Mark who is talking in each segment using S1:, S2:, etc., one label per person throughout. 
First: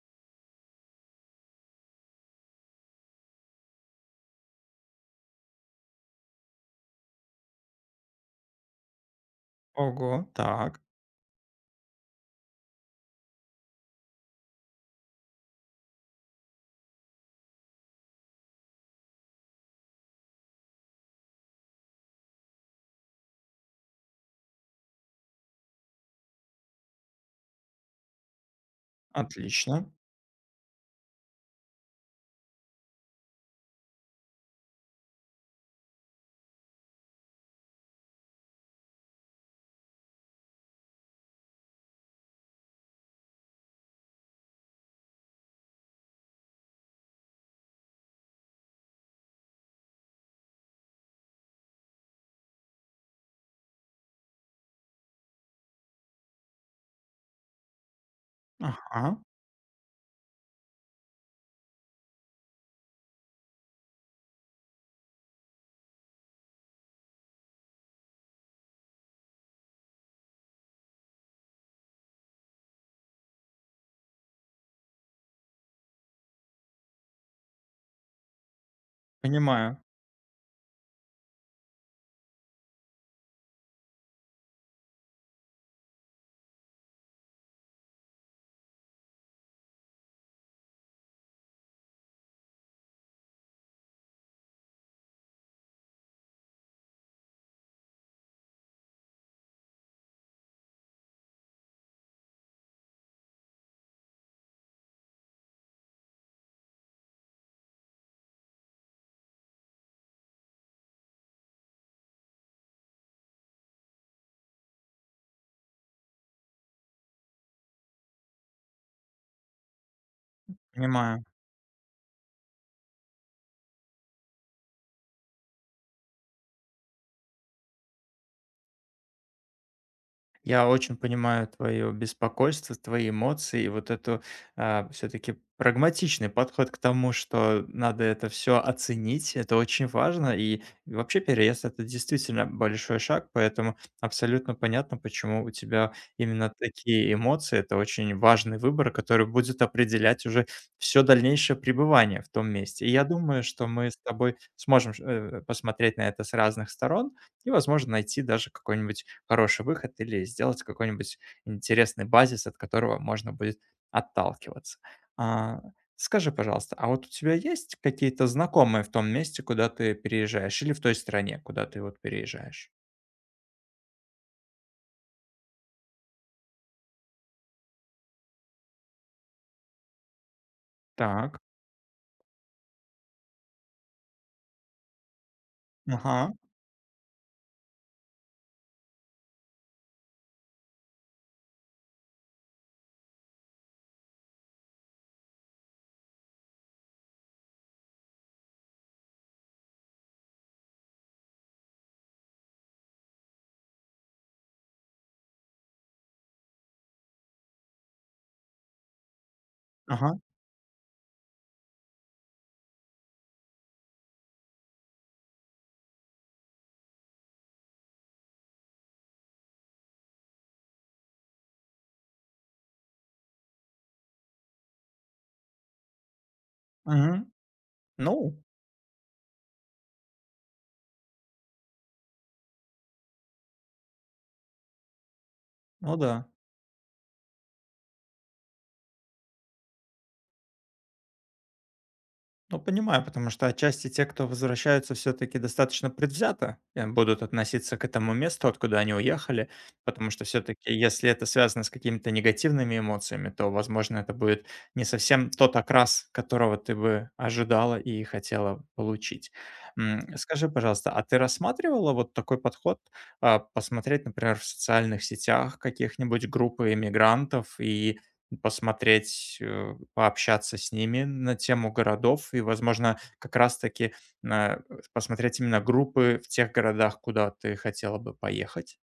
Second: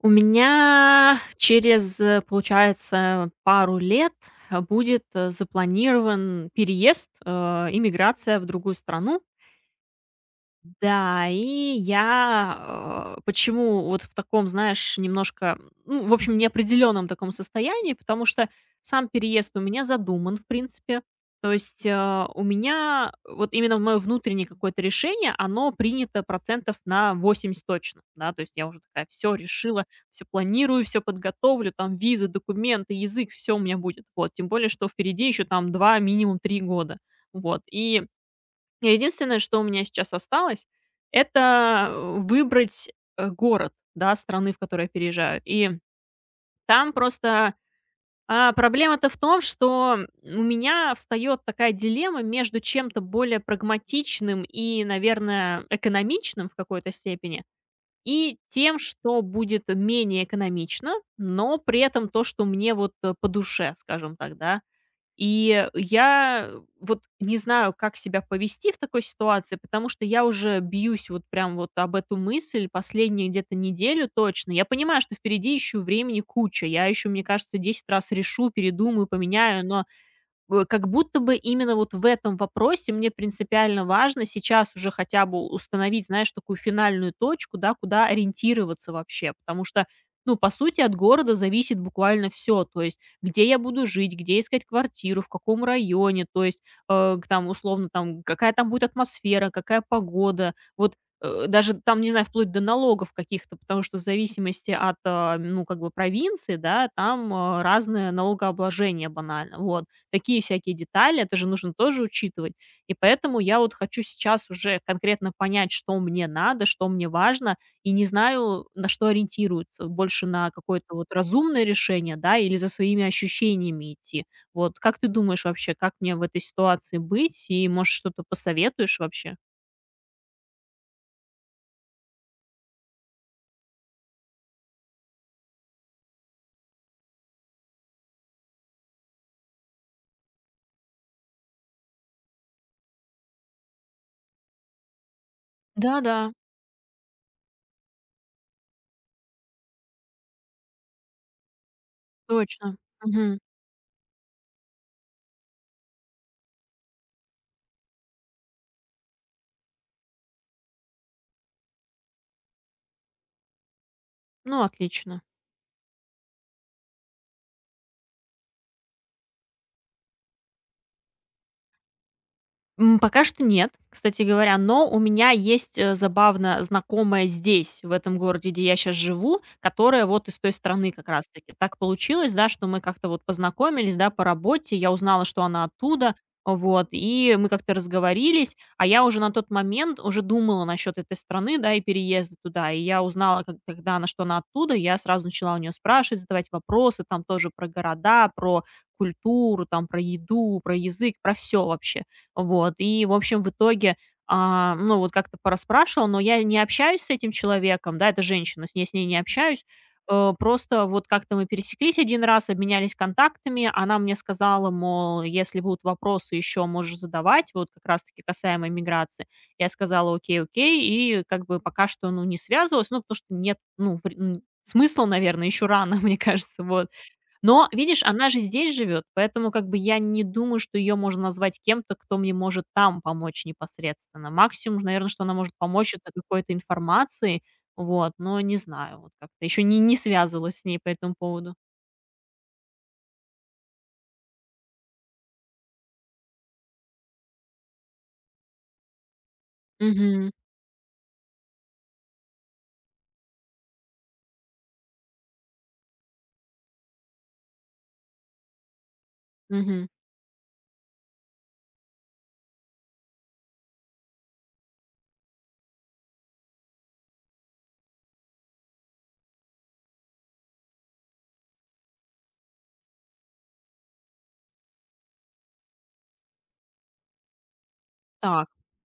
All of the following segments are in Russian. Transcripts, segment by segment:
S1: У меня через, получается, пару лет, будет, запланирован переезд, и в другую страну.
S2: Ого, так,
S1: Да, и я, почему вот в таком, знаешь, немножко, ну, в общем, неопределенном таком состоянии, потому что сам переезд у меня задуман, в принципе. То есть у меня вот именно мое внутреннее какое-то решение, оно принято процентов на 80 точно, да, то есть я уже такая все решила,
S2: отлично.
S1: все планирую, все подготовлю, там визы, документы, язык, все у меня будет, вот, тем более, что впереди еще там 2, минимум 3 года, вот, и единственное, что у меня сейчас осталось, это выбрать, город, да, страны, в которую я переезжаю. И там просто, проблема-то в том, что у меня встает такая дилемма между чем-то более прагматичным и, наверное, экономичным в какой-то степени, и тем,
S2: Ага,
S1: что будет менее экономично, но при этом то, что мне вот, по душе, скажем так, да. И я вот не знаю, как себя повести в такой ситуации, потому что я уже бьюсь вот прям вот об эту мысль последнюю где-то неделю точно. Я понимаю, что впереди еще времени куча. Я еще, мне кажется, 10 раз решу, передумаю, поменяю,
S2: понимаю,
S1: но как будто бы именно вот в этом вопросе мне принципиально важно сейчас уже хотя бы установить, знаешь, такую финальную точку, да, куда ориентироваться вообще, потому что ну, по сути, от города зависит буквально все. То есть, где я буду жить, где искать квартиру, в каком районе, то есть, э, к там, условно, там, какая там будет атмосфера, какая погода. Вот даже там, не знаю, вплоть до налогов каких-то, потому что в зависимости от, ну, как бы провинции, да, там разное налогообложение банально. Вот такие всякие детали, это же нужно тоже учитывать. И поэтому я вот хочу сейчас уже конкретно понять, что мне надо, что мне важно, и не знаю, на что ориентируется. Больше на какое-то вот
S2: понимаю.
S1: разумное решение, да, или за своими ощущениями идти. Вот как ты думаешь вообще, как мне в этой ситуации быть? И, может, что-то посоветуешь вообще?
S2: Я очень понимаю твое беспокойство, твои эмоции и вот эту все-таки прагматичный подход к тому, что надо это все оценить. Это очень важно. И вообще переезд это действительно большой шаг, поэтому абсолютно понятно, почему у тебя
S1: Да-да,
S2: именно такие эмоции. Это очень важный выбор, который будет определять уже все дальнейшее пребывание в том
S1: точно.
S2: месте. И я
S1: Мгм.
S2: думаю, что мы с тобой сможем посмотреть на это с разных сторон и, возможно, найти даже какой-нибудь хороший выход или сделать какой-нибудь интересный базис, от которого можно будет
S1: Ну,
S2: отталкиваться.
S1: отлично.
S2: А, Скажи, пожалуйста, а вот у тебя есть какие-то знакомые в том месте, куда ты переезжаешь, или в той стране, куда ты вот переезжаешь?
S1: М, пока что нет, кстати говоря, но у меня есть, забавно знакомая здесь, в этом городе, где я сейчас живу, которая вот из той страны как раз
S2: Так.
S1: таки. Так получилось, да, что мы как-то вот познакомились, да, по работе. Я узнала, что она оттуда,
S2: Ага,
S1: вот, и мы как-то разговорились, а я уже на тот момент уже думала насчет этой страны, да, и переезда туда. И я узнала, как когда она, что она оттуда, я сразу начала у нее спрашивать, задавать вопросы там тоже про города, про культуру, там про еду, про язык, про все вообще. Вот. И, в общем, в итоге, ну, вот как-то пораспрашивала, но я не общаюсь с этим человеком, да, это женщина, с ней не общаюсь.
S2: ага,
S1: Просто вот как-то мы пересеклись один раз, обменялись контактами, она мне сказала, мол, если будут вопросы еще, можешь задавать, вот как раз-таки касаемо миграции. Я сказала, окей, окей, и как бы пока что, ну, не связывалась, ну, потому что нет, ну, смысла, наверное, еще рано, мне кажется, вот.
S2: мгм.
S1: Но, видишь, она
S2: Ну,
S1: же здесь живет, поэтому как бы я не думаю, что ее можно назвать кем-то, кто мне может там помочь непосредственно. Максимум, наверное, что она может помочь,
S2: ну
S1: это
S2: да.
S1: какой-то информацией, вот, но не знаю, вот как-то еще не связывалась с ней по этому поводу.
S2: Ну, понимаю, потому что отчасти те, кто возвращаются, все-таки достаточно предвзято будут относиться к этому месту, откуда они уехали, потому что
S1: Угу,
S2: все-таки, если это связано с какими-то негативными эмоциями, то, возможно, это будет не совсем тот окрас, которого ты бы ожидала и хотела получить.
S1: угу,
S2: Скажи, пожалуйста, а ты рассматривала вот такой подход, посмотреть, например, в социальных сетях каких-нибудь группы иммигрантов и посмотреть, пообщаться с ними на тему городов и, возможно, как раз-таки посмотреть именно группы в тех городах, куда ты хотела бы
S1: так.
S2: поехать.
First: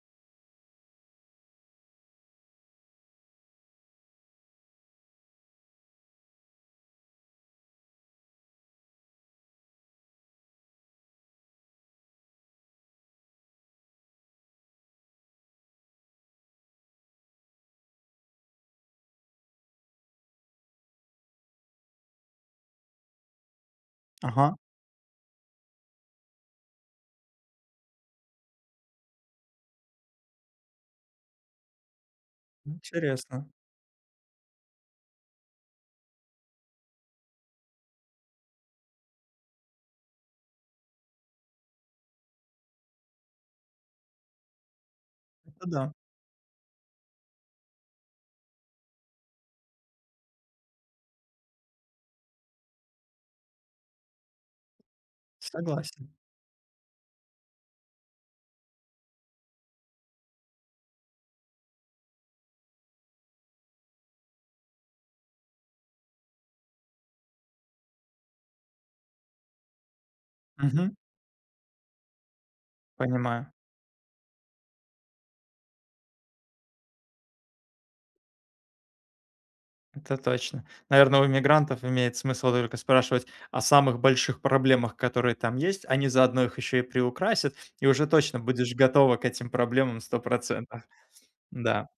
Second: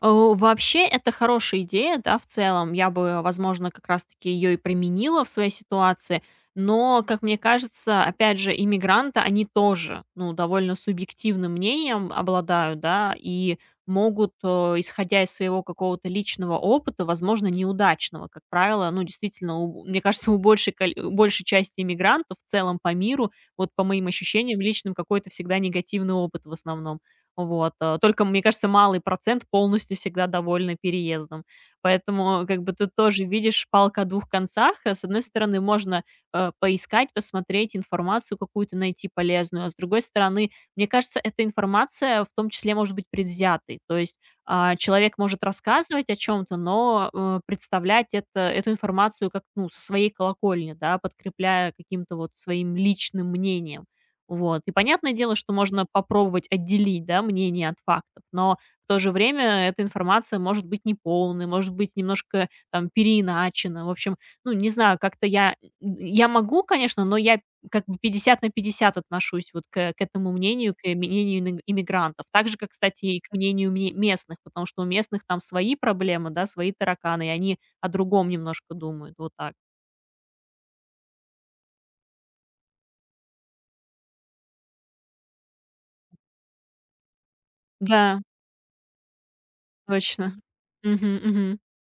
S1: О, вообще, это хорошая идея, да, в целом. Я бы, возможно, как раз-таки ее и применила в своей ситуации. Но, как мне кажется, опять же, иммигранты, они тоже, ну, довольно субъективным мнением обладают, да, и могут, исходя из своего какого-то личного опыта, возможно, неудачного, как правило, ну, действительно, мне кажется, у большей, у большей части иммигрантов в целом по миру, вот по моим
S2: Ага,
S1: ощущениям личным, какой-то всегда негативный опыт в основном. Вот, только, мне кажется, малый процент полностью всегда довольны переездом. Поэтому, как бы, ты тоже
S2: интересно.
S1: видишь палка о двух концах. С одной стороны, можно поискать, посмотреть информацию какую-то найти полезную, а с другой стороны, мне кажется, эта информация в том числе может быть предвзятой. То есть человек может
S2: Это да,
S1: рассказывать о чем-то, но представлять это, эту информацию как, ну, со своей колокольни, да, подкрепляя каким-то вот своим личным мнением. Вот. И понятное дело, что можно
S2: согласен.
S1: попробовать отделить, да, мнение от фактов, но в то же время эта информация может быть неполной, может быть немножко там переиначена. В общем, ну, не знаю, как-то я могу, конечно, но я как бы 50 на 50 отношусь вот к этому мнению, к
S2: Мгм,
S1: мнению ин иммигрантов. Так же, как, кстати, и к
S2: понимаю.
S1: мнению ме местных, потому что у местных там свои проблемы, да, свои тараканы, и они о другом немножко думают. Вот так.
S2: Это точно. Наверное, у иммигрантов имеет смысл только спрашивать о самых больших проблемах, которые там есть. Они заодно их еще и приукрасят, и уже
S1: Да,
S2: точно будешь готова к этим проблемам сто
S1: точно.
S2: процентов.
S1: Мгм, мгм.
S2: Да.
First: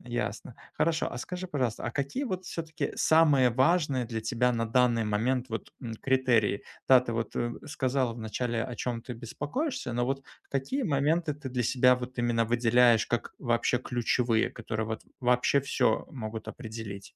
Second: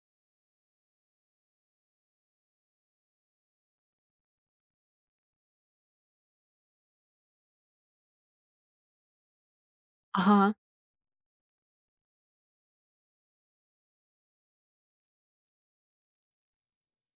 S2: Ясно. Хорошо. А скажи, пожалуйста, а какие вот все-таки самые важные для тебя на данный момент критерии? Да, ты сказала вначале, о чем ты беспокоишься, но вот
S1: Ага.
S2: какие моменты ты для себя вот именно выделяешь как вообще ключевые, которые вот вообще все могут определить?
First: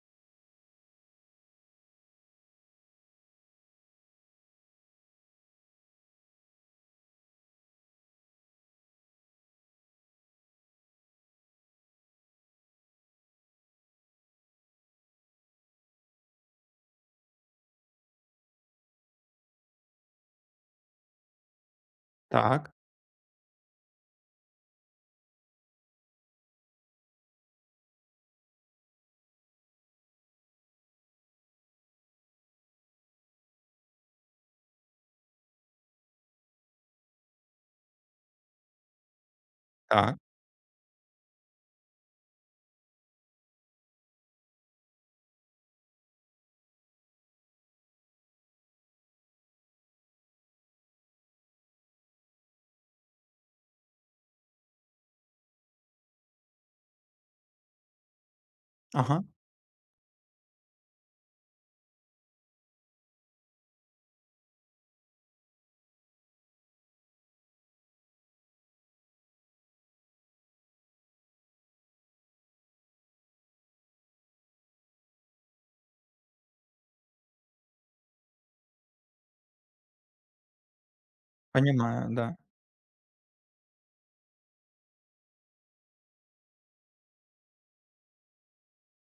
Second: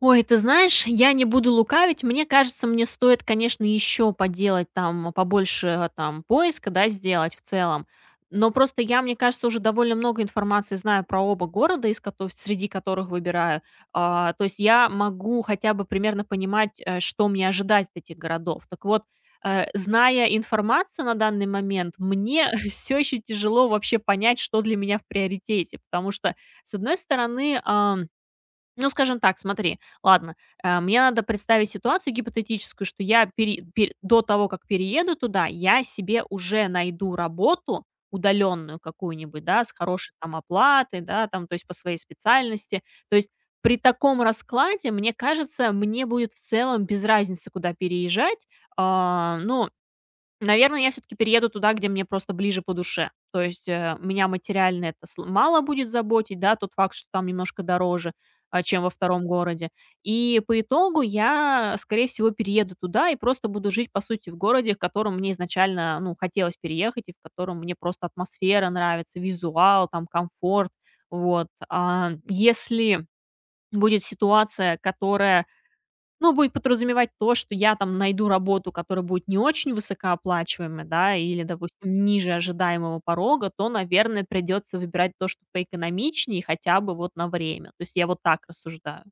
S1: Ой, ты знаешь, я не буду лукавить. Мне кажется, мне стоит, конечно, еще поделать там побольше там поиска, да, сделать в целом. Но просто я, мне кажется, уже довольно много информации знаю про оба города, среди которых выбираю. То есть я могу хотя бы примерно понимать, что мне ожидать от этих городов. Так вот, зная информацию на данный момент, мне
S2: Так,
S1: все еще тяжело вообще понять, что для меня в приоритете. Потому что, с одной стороны, ну, скажем так, смотри, ладно, мне надо представить ситуацию гипотетическую, что я пере пер до того, как перееду туда, я себе уже найду работу удаленную какую-нибудь, да, с хорошей
S2: так,
S1: там оплатой, да, там, то есть по своей специальности. То есть при таком раскладе, мне кажется, мне будет в целом без разницы, куда переезжать. Ну, наверное, я все таки перееду туда, где мне просто ближе по душе. То есть, меня материально это сл мало будет заботить, да, тот факт, что там немножко дороже, чем во
S2: ага,
S1: втором городе. И по итогу я, скорее всего, перееду туда и просто буду жить, по сути, в городе, в котором мне изначально, ну, хотелось переехать и в котором мне просто атмосфера нравится, визуал, там комфорт. Вот. А если будет ситуация, которая ну, будет подразумевать то, что я там найду работу, которая будет не очень высокооплачиваемая, да, или, допустим,
S2: понимаю,
S1: ниже
S2: да.
S1: ожидаемого порога, то, наверное, придется выбирать то, что поэкономичнее, хотя бы вот на время. То есть я вот так рассуждаю.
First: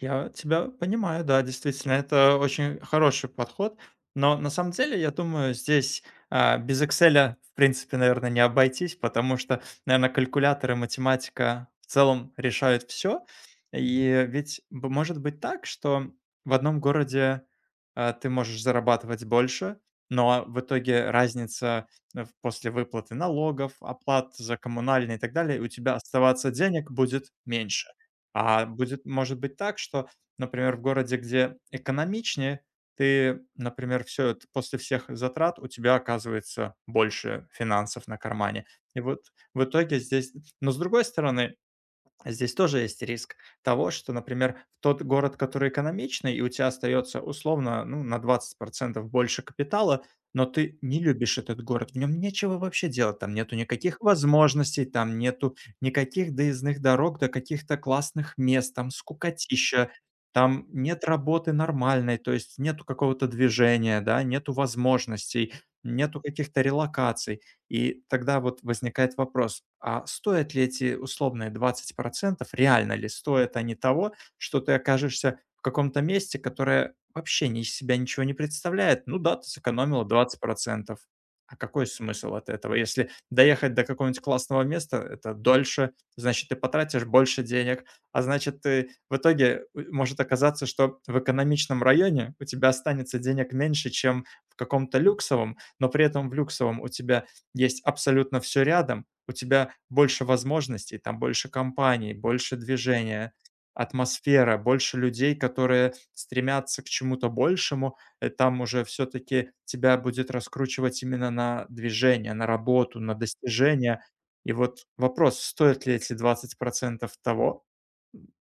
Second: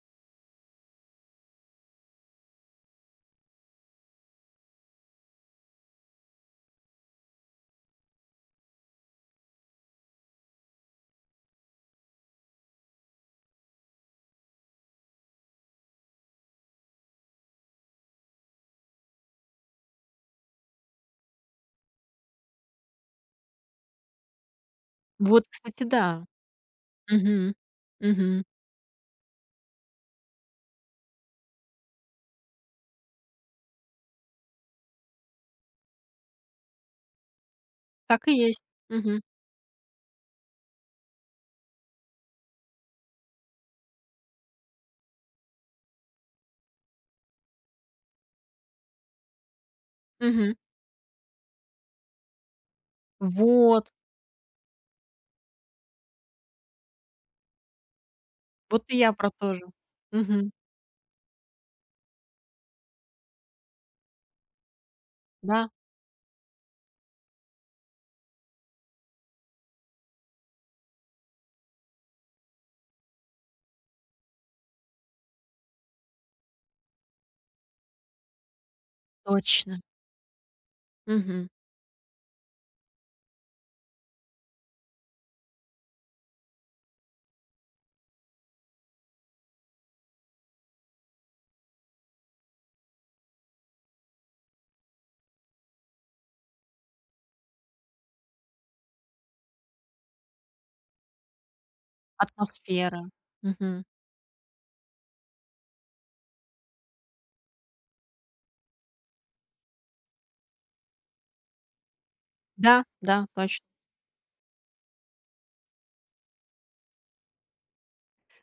S2: Я тебя понимаю, да, действительно, это очень хороший подход. Но на самом деле, я думаю, здесь без Excel, в принципе, наверное, не обойтись, потому что, наверное, калькулятор и математика в целом решают все. И ведь может быть так, что в одном городе ты можешь зарабатывать больше, но в итоге разница после выплаты налогов, оплат за коммунальные и так
S1: Вот,
S2: далее, у
S1: кстати,
S2: тебя
S1: да.
S2: оставаться денег будет
S1: Мгм.
S2: меньше.
S1: Мгм.
S2: А будет, может быть так, что, например, в городе, где экономичнее, ты, например, все это после всех затрат у тебя оказывается больше финансов на
S1: Так и есть.
S2: кармане. И
S1: Мгм.
S2: вот в итоге здесь но с другой стороны здесь тоже есть риск того, что, например, в тот город, который экономичный, и у тебя остается условно ну, на 20% больше капитала, но
S1: Мгм.
S2: ты не любишь этот город, в нем нечего вообще делать, там нету
S1: Вот.
S2: никаких возможностей, там нету никаких доездных дорог до каких-то классных мест,
S1: Вот
S2: там
S1: и я про то же.
S2: скукотища,
S1: Мгм.
S2: там нет работы нормальной, то есть нету какого-то движения, да, нету возможностей,
S1: Да,
S2: нету каких-то релокаций. И тогда вот возникает вопрос, а стоят ли эти условные двадцать процентов реально ли стоят они того, что ты окажешься в каком-то месте, которое вообще ни из себя ничего не представляет? Ну да, ты
S1: точно.
S2: сэкономила двадцать процентов.
S1: Мгм.
S2: А какой смысл от этого? Если доехать до какого-нибудь классного места, это дольше, значит, ты потратишь больше денег, а значит, ты в итоге может оказаться, что в экономичном районе у тебя останется денег меньше, чем в каком-то люксовом, но при этом в люксовом у тебя есть абсолютно все рядом, у тебя больше возможностей, там больше компаний, больше
S1: Атмосфера.
S2: движения,
S1: Мгм.
S2: атмосфера, больше людей, которые стремятся к чему-то большему. Там уже все таки тебя будет раскручивать именно на движение, на
S1: Да,
S2: работу, на
S1: да, точно.
S2: достижения. И вот вопрос, стоят ли эти 20% того,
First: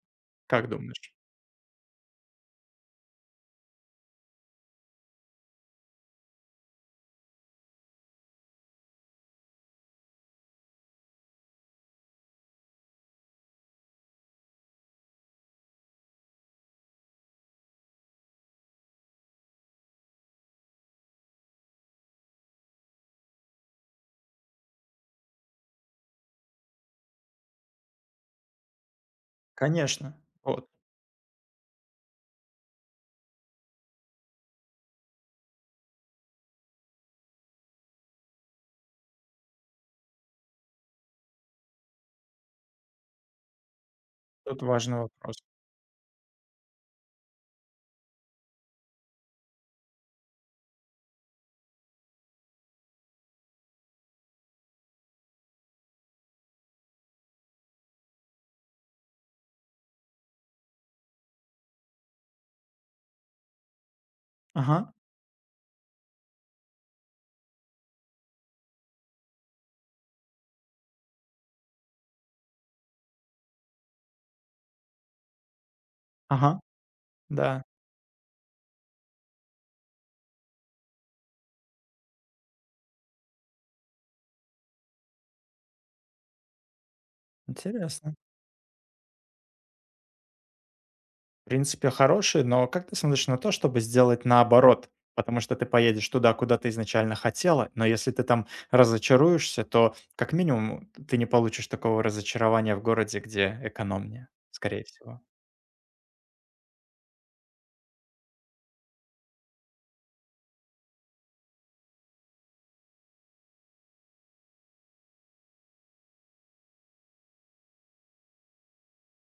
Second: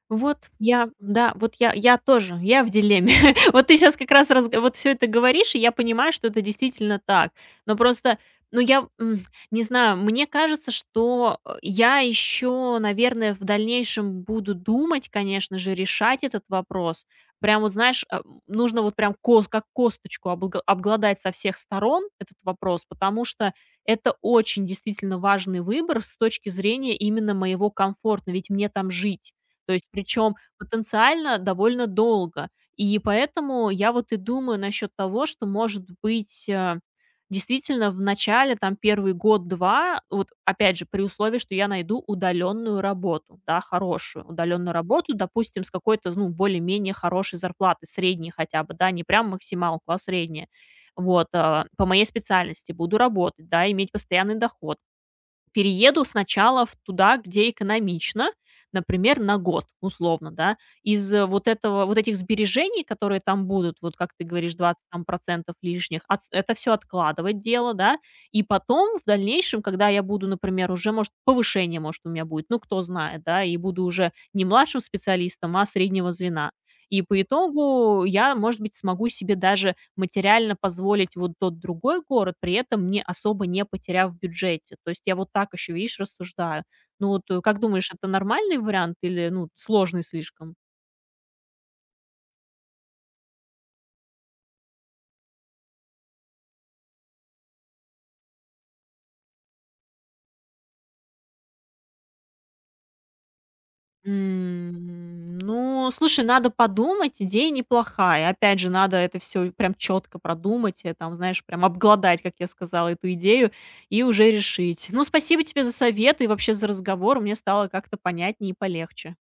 S1: Вот
S2: как
S1: я,
S2: думаешь?
S1: да, вот я тоже, я в дилемме. Вот ты сейчас как раз вот все это говоришь, и я понимаю, что это действительно так. Но просто, ну, я, не знаю, мне кажется, что, я еще, наверное, в дальнейшем буду думать, конечно же, решать этот вопрос. Прям вот, знаешь, нужно вот прям кос как косточку облго обглодать со всех сторон этот вопрос, потому что это очень действительно важный выбор с точки зрения именно моего комфорта, ведь мне там жить. То есть
S2: Конечно,
S1: причем
S2: вот,
S1: потенциально довольно долго. И поэтому я вот и думаю насчет того, что, может быть, действительно в начале, там, первый год два вот опять же, при условии, что я найду удаленную работу, да, хорошую
S2: тут
S1: удаленную
S2: важный
S1: работу,
S2: вопрос.
S1: допустим, с какой-то, ну, более-менее хорошей зарплаты средней хотя бы, да, не прям максималку, а средняя. Вот, по моей специальности буду работать, да, иметь постоянный доход, перееду сначала в туда, где экономично, например, на год, условно, да. Вот этого вот этих сбережений, которые там будут, вот как ты говоришь,
S2: Ага,
S1: 20 там процентов лишних, отс это все откладывать дело, да. И потом, в дальнейшем, когда я буду, например, уже, может, повышение, может, у меня будет, ну, кто знает, да, и буду уже не младшим специалистом, а среднего
S2: ага,
S1: звена. И по
S2: да,
S1: итогу я, может быть, смогу себе даже материально позволить вот тот другой город, при этом не особо не потеряв в бюджете. То есть я вот так еще, видишь, рассуждаю. Ну вот как думаешь, это
S2: интересно.
S1: нормальный вариант или ну сложный слишком?
S2: В принципе, хороший, но как ты смотришь на то, чтобы сделать наоборот? Потому что ты поедешь туда, куда ты изначально хотела, но если ты там разочаруешься, то как минимум ты не получишь такого разочарования в городе, где экономнее, скорее всего.
S1: М, ну, слушай, надо подумать, идея неплохая. Опять же, надо это все прям четко продумать, там, знаешь, прям обглодать, как я сказала, эту идею и уже решить. Ну, спасибо тебе за совет и вообще за разговор. Мне стало как-то понятнее и полегче.